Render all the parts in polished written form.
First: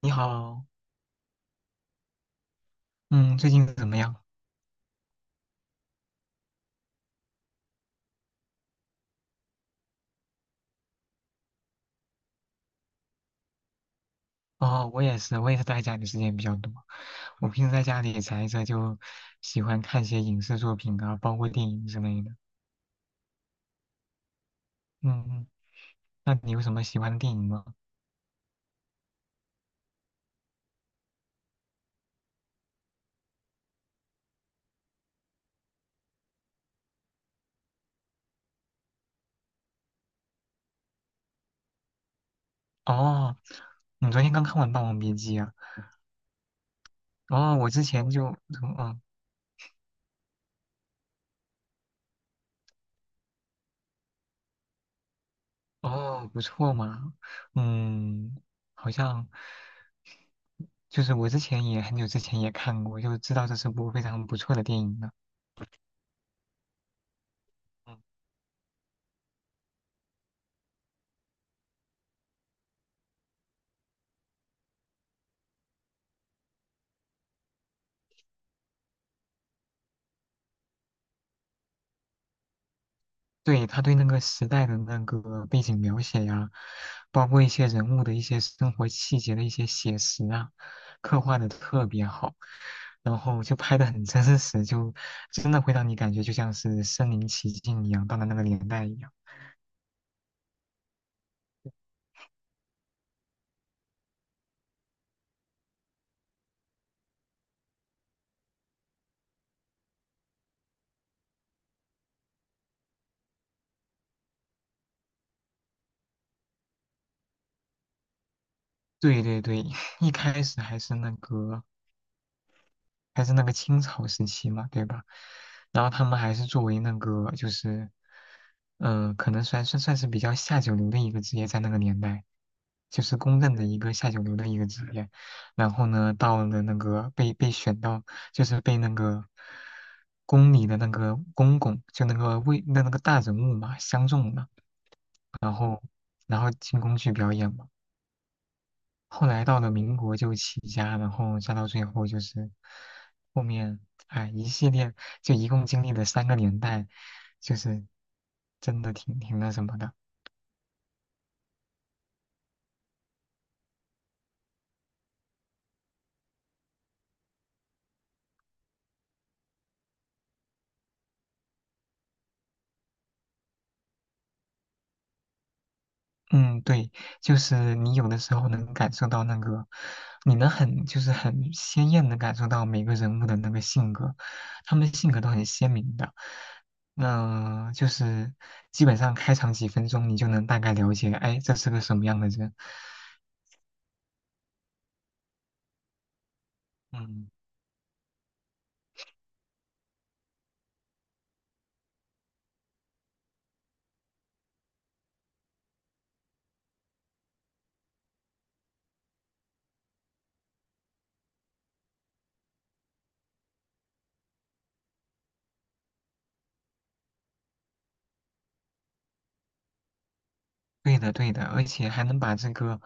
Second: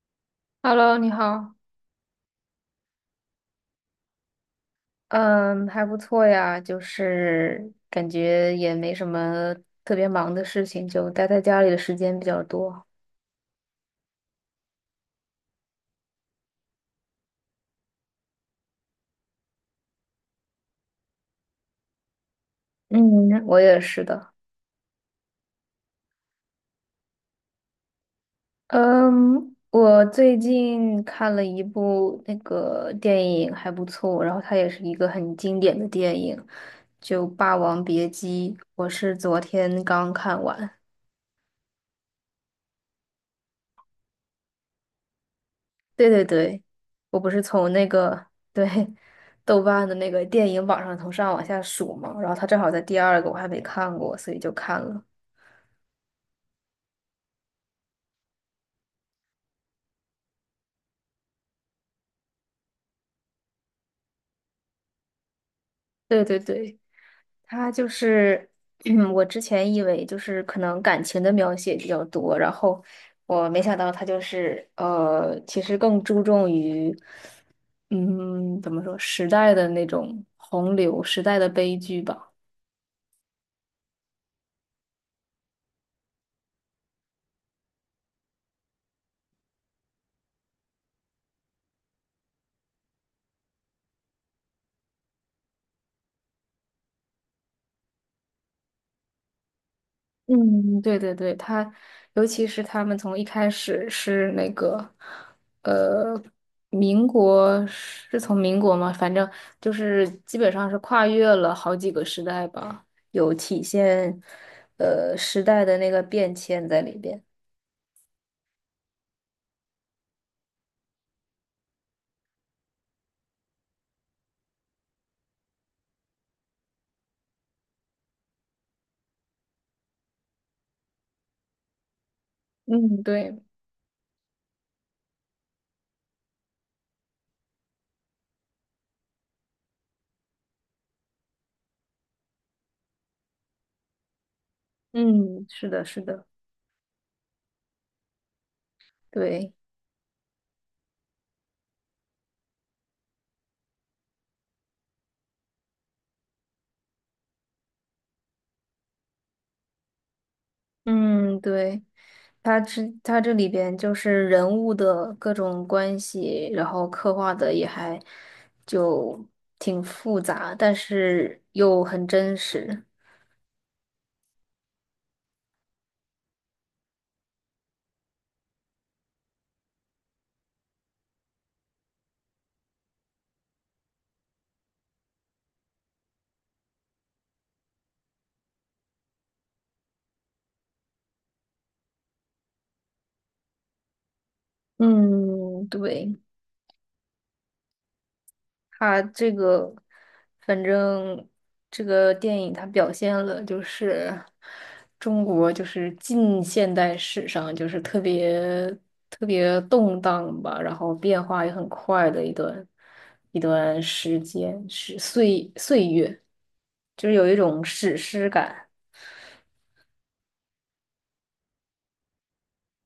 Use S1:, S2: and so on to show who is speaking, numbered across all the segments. S1: 你好，
S2: Hello，你好。
S1: 嗯，最近怎么样？
S2: 嗯，还不错呀，就是感觉也没什么特别忙的事情，就待在家里的时间比较多。
S1: 哦，我也是，待家里时间比较多。我平时在家里宅着，就喜欢看些影视作品啊，包括电影之类的。
S2: 嗯，我也是的。
S1: 嗯嗯，那你有什么喜欢的电影吗？
S2: 嗯，我最近看了一部那个电影，还不错，然后它也是一个很经典的电影，就《霸王别姬》，我是昨天刚看完。
S1: 哦，你昨天刚看完《霸王别姬》啊？
S2: 对对对，我不是
S1: 哦，我
S2: 从
S1: 之
S2: 那
S1: 前
S2: 个
S1: 就，
S2: 对
S1: 嗯，
S2: 豆瓣的那个电影榜上从上往下数嘛，然后它正好在第二个，我还没看过，所以就看了。
S1: 哦，哦不错嘛，嗯，好像就是我之前也很久之前也看过，就知道这是部非常不错的电影了。
S2: 对对对，它就
S1: 嗯
S2: 是 我之前以为就是可能感情的描写比较多，然后我没想到它就是其实更注重于嗯，怎么说时代的那种洪流，时代的悲剧吧。
S1: 对，他对那个时代的那个背景描写呀，包括一些人物的一些生活细节的一些写实啊，刻画的特别好，然后就拍的很真实，就真的会让你感觉就像是身临其境一样，到了那个年代一样。
S2: 嗯，对对对，他，尤其是他们从一开始是那个，呃，民国是从民国嘛，反正就是基本上是跨越了好几个时代吧，有体现，时代的那个变迁在里边。
S1: 对对对，一开始还是那个清朝时期嘛，对吧？然后他们还是作为那个就是，可能算是比较下九流的一个职业，在那个年代，
S2: 嗯，
S1: 就是公
S2: 对，
S1: 认的一个下九流的一个职业。然后呢，到了那个被选到，就是被那个宫里的那个公公，就那个位那个大人物嘛，相中了，
S2: 嗯，
S1: 然
S2: 是
S1: 后
S2: 的，是的，
S1: 进宫去表演嘛。后来
S2: 对。
S1: 到了民国就起家，然后再到最后就是后面，哎，一系列就一共经历了三个年代，就是真的挺那什么的。
S2: 嗯，对，它这里边就是人物的各种关系，然后刻画的也还就挺复杂，但是又很真实。
S1: 嗯，对，就是你有的时候能感受到那个，你能很就是很鲜艳的感受到每个人物的那个性格，他们性格都很鲜明的。那就是基本上开场几分钟，你就能大概了解，哎，这是个什么样的人。
S2: 嗯，对。
S1: 嗯。
S2: 它这个，反正这个电影它表现了就是中国就是近现代史上就是特别特别动荡吧，然后变化也很快的一段时间，是岁岁月，就是有一种史诗感。
S1: 对的，对的，而且还能把这个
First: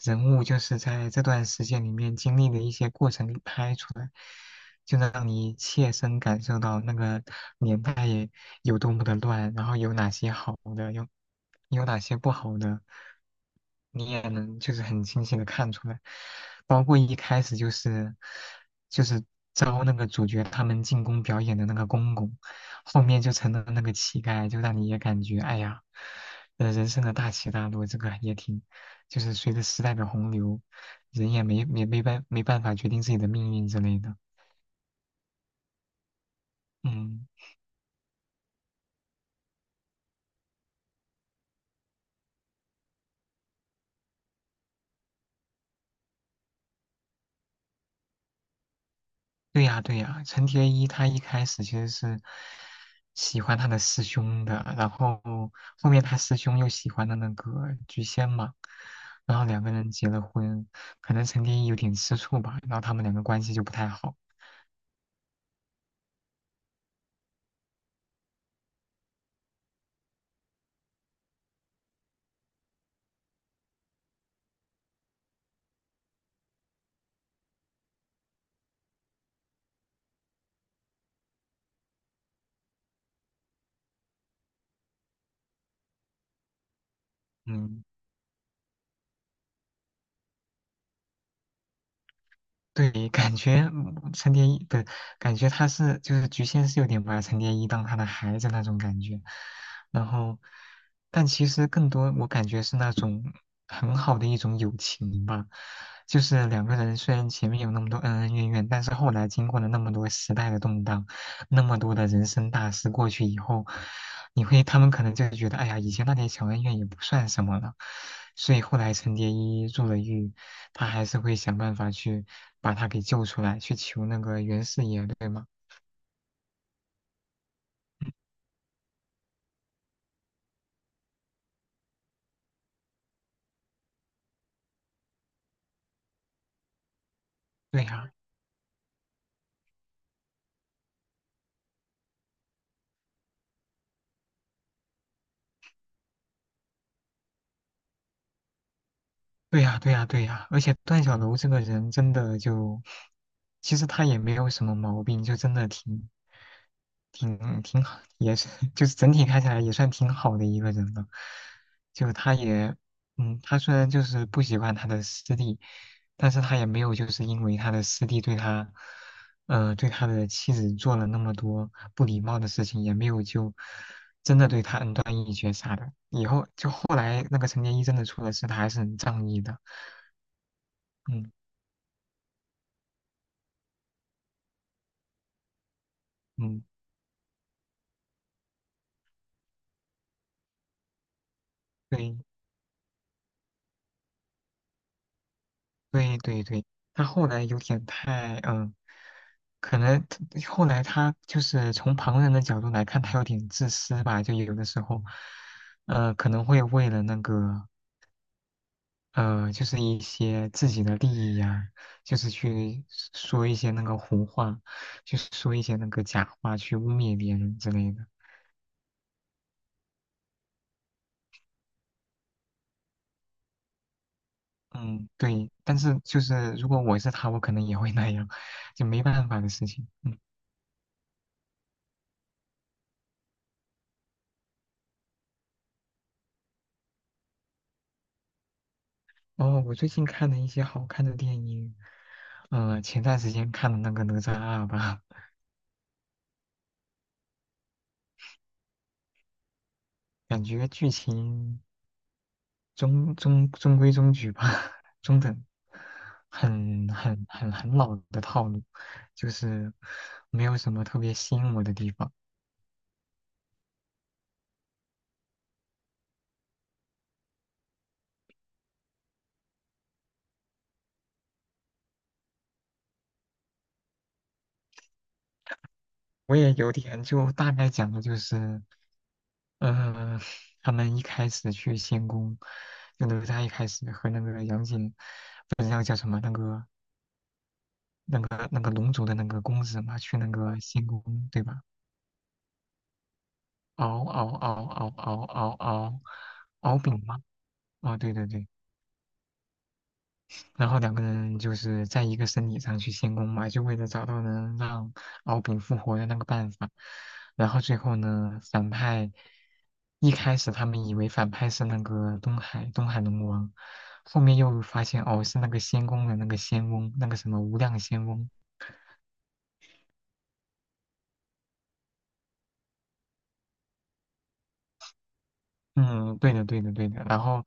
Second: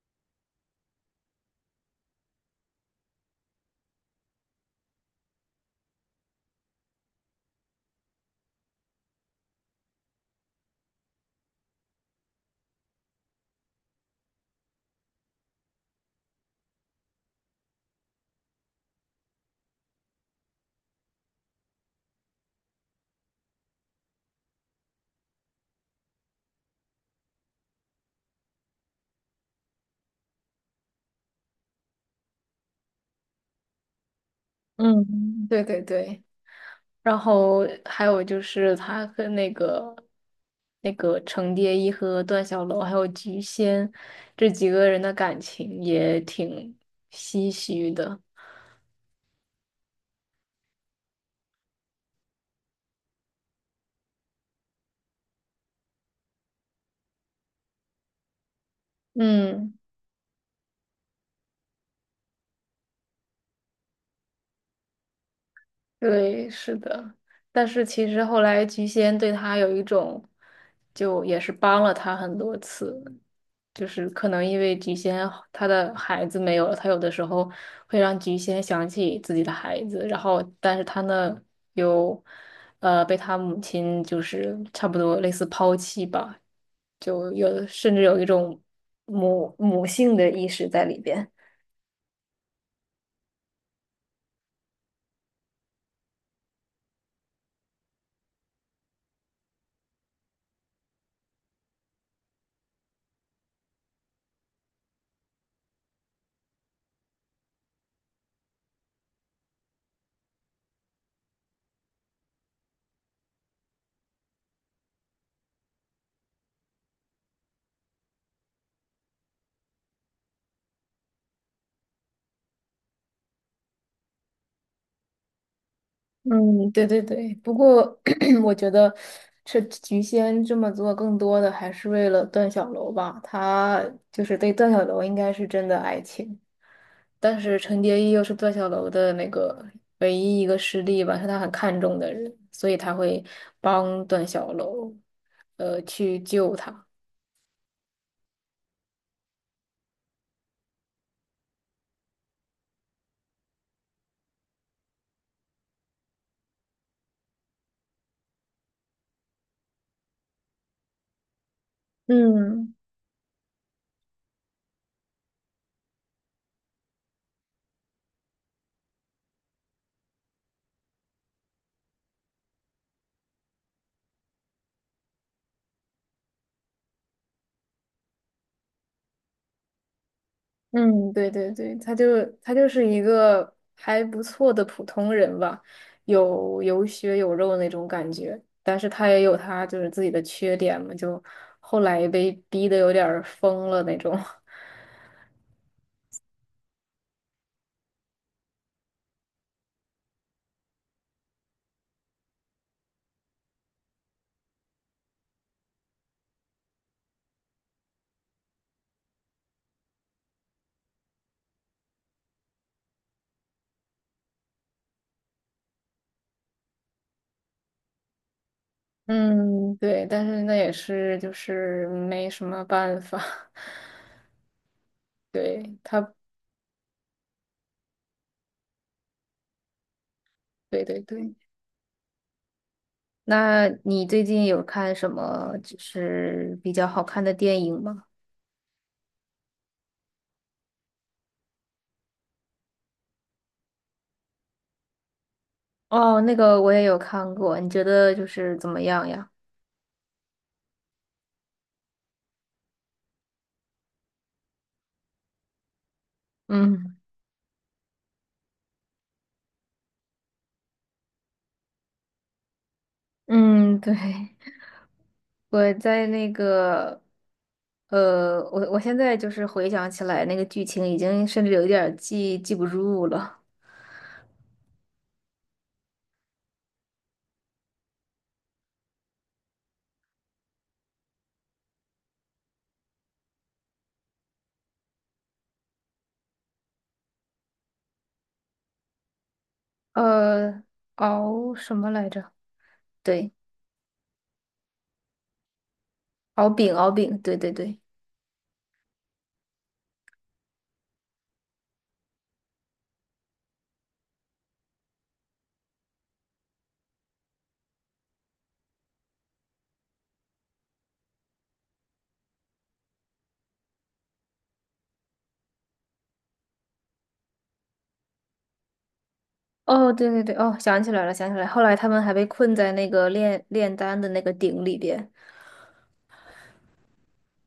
S1: 人物就是在这段时间里面经历的一些过程给拍出来，就能让你切身感受到那个年代有多么的乱，然后有哪些好的，有哪些不好的，你也能就是很清晰的看出来。包括一开始就是就是招那个主角他们进宫表演的那个公公，后面就成了那个乞丐，就让你也感觉哎呀，呃，人生的大起大落，这个也挺，就是随着时代的洪流，人也没办法决定自己的命运之类的，
S2: 嗯，对对对。然
S1: 嗯。
S2: 后还有就是他跟那个程蝶衣和段小楼还有菊仙这几个人的感情也挺唏嘘的。
S1: 对呀，对呀，陈蝶衣他一开始其实是喜欢他的师兄的，然后后面他师兄又喜欢了那个菊仙嘛，然后两个
S2: 嗯，
S1: 人结了婚，可能陈蝶衣有点吃醋吧，然后他们两个关系就不太好。
S2: 对，是的。但是其实后来菊仙对他有一种，就也是帮了他很多次，就是可能因为菊仙她的孩子没有了，她有的时候会让菊仙想起自己的孩子，然后但是她呢又被她母亲就是差不多类似抛弃吧，就有
S1: 嗯，
S2: 甚至有一种母性的意识在里边。
S1: 对，感觉嗯陈蝶衣不是感觉他是就是菊仙是有点把陈蝶衣当他的孩子那种感觉，然后，但其实更多我感觉是那种很好的一种友情吧，就是两个人虽然前面有那么多恩恩怨怨，但是后来经过了那么多时代的动荡，那么多的人生大事过去以后，你会他们可能就觉得，哎呀，以前那点小恩怨也不算什么了，所以后来陈蝶衣入了狱，他还是会想办法去把他给救出来，去求那个袁四爷，对吗？
S2: 嗯，对对对。不过 我觉得这菊仙这么做，更多的还是为了段小楼吧。他就是对段小楼应该是真的爱情，但是陈
S1: 对
S2: 蝶衣
S1: 呀、
S2: 又是段小楼的那个唯一一个师弟吧，是他很看重的人，所以他会帮段小楼，去救他。
S1: 对呀，对呀，对呀，而且段小楼这个人真的就，其实他也没有什么毛病，就真的挺好，也是 就是整体看起来也算挺好的一个人了。就他
S2: 嗯。
S1: 也，嗯，他虽然就是不喜欢他的师弟，但是他也没有就是因为他的师弟对他，呃，对他的妻子做了那么多不礼貌的事情，也没有就真的对他恩断义绝啥的。以后就后来那个陈蝶衣真的出了事，他还是很仗义的。
S2: 嗯，对
S1: 嗯
S2: 对对，他就是一个还不错的普通人吧，有
S1: 嗯，
S2: 有血有肉那种感觉，但是他也有他就是自己的缺点嘛，就后来
S1: 对
S2: 被逼得有点儿疯了那种。
S1: 对对对，他后来有点太嗯，可能他后来他就是从旁人的角度来看，他有点自私吧，就有的时候，呃，可能会为了那个就是一些自己的利益呀、就是去说一些那个胡话，就是说一些那个假话，去污蔑别人之类的。
S2: 嗯，对，但是那也是就是没什么办法。
S1: 嗯，对，
S2: 对
S1: 但是
S2: 他，
S1: 就是如果我是他，我可能也会那样，就没办法的事情。
S2: 对对对。那你最近有看什么就是比较好看的电影吗？
S1: 哦，我最近看了一些好看的电影，呃，前段时间看的那个《哪吒二》吧，
S2: 哦，那个我也有看过，你觉得就是怎么样呀？
S1: 感觉剧情中规中矩吧，中等，很
S2: 嗯。
S1: 很很很老的套路，就是没有什么特别吸引我的地方。
S2: 嗯，对，我在那个，我现在就是回想起来那个剧情，已经甚至有一点儿记不住了。
S1: 我也有点就大概讲的就是，呃，他们一开始去仙宫，就哪吒一开始和那个杨戬，不知道叫什么那个那个龙族的那个公子嘛，去那个
S2: 呃，
S1: 仙宫，对
S2: 敖
S1: 吧？
S2: 什么来着？对，
S1: 敖敖敖敖敖敖敖
S2: 敖丙，
S1: 敖
S2: 敖
S1: 丙
S2: 丙，
S1: 嘛，
S2: 对对对。
S1: 哦，对对对，然后两个人就是在一个身体上去仙宫嘛，就为了找到能让敖丙复活的那个办法。然后最后呢，反派一开始他们以为反派是那个东海龙王，后面又发现哦是那个仙宫的那个仙翁，那个什么无量仙翁。
S2: 哦，对对对，哦，想起来了，想起来了。后来他们还被困在那个炼丹的那个鼎里边。
S1: 嗯，对的，对的，对的。然后，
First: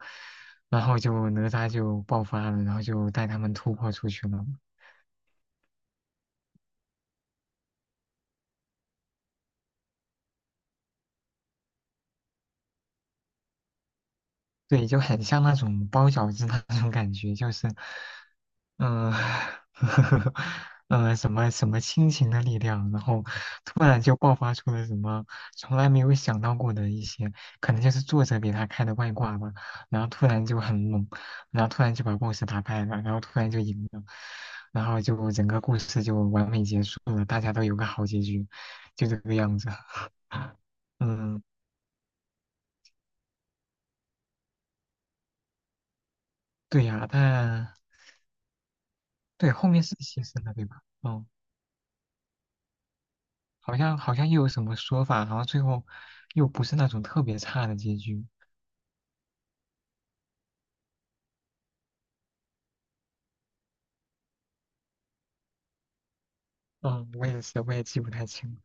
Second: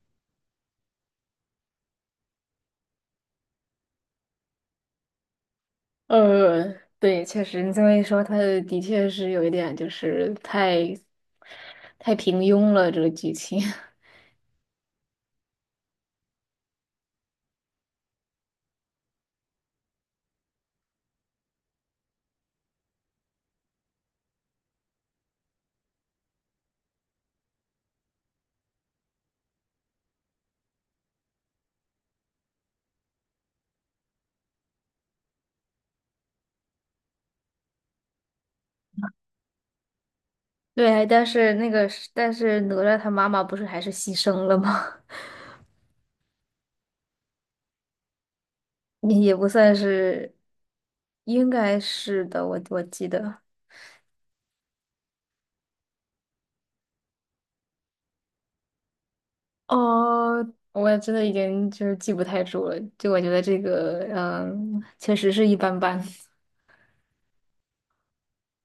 S1: 然后就哪吒就爆发了，然后就带他们突破出去了。
S2: 呃，对，确实，你这么一说，他的确是有一点，就是太平庸了，这个剧情。
S1: 对，就很像那种包饺子那种感觉，就是嗯，什么什么亲情的力量，然后突然就爆发出了什么从来没有想到过的一些，可能就是作者给他开的外挂吧，然后突然就很猛，然后突然就把故事打败了，然后突然就赢了，然后就整个故事就完美结束了，大家都有个好结局，就这个样子。
S2: 对，但
S1: 嗯，
S2: 是那个是但是哪吒他妈妈不是还是牺牲了吗？
S1: 对呀，但
S2: 也不
S1: 对后
S2: 算
S1: 面是牺
S2: 是，
S1: 牲了，对吧？嗯。
S2: 应该是的，我记得。
S1: 好像又有什么说法，然后最后又不是那种特别差的结局。
S2: 哦，我也真的已经就是记不太住了，就我觉得这个，嗯，确实是一般般。
S1: 嗯，我也是，我也记不太清了。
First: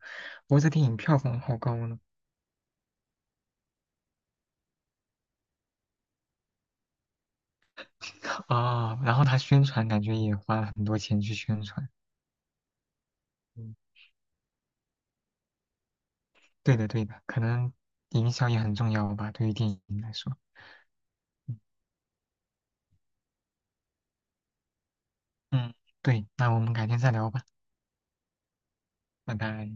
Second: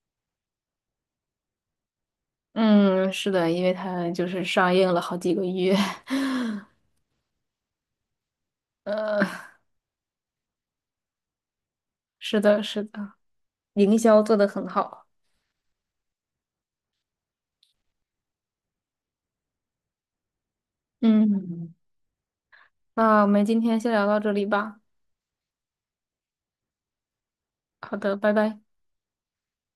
S1: 不过这电影票房好高呢。
S2: 嗯，是的，因为它就是上映了好几个月，
S1: 啊、然后
S2: 呃，
S1: 他宣传感觉也花了很多钱去宣传。
S2: 是的，是的，
S1: 嗯，
S2: 营销做得很好。
S1: 对的对的，可能营销也很重要吧，对于电影来说。
S2: 嗯，那我们今天先聊到这里吧。
S1: 嗯，对，那我们改天再聊吧，
S2: 好的，拜拜。
S1: 拜拜。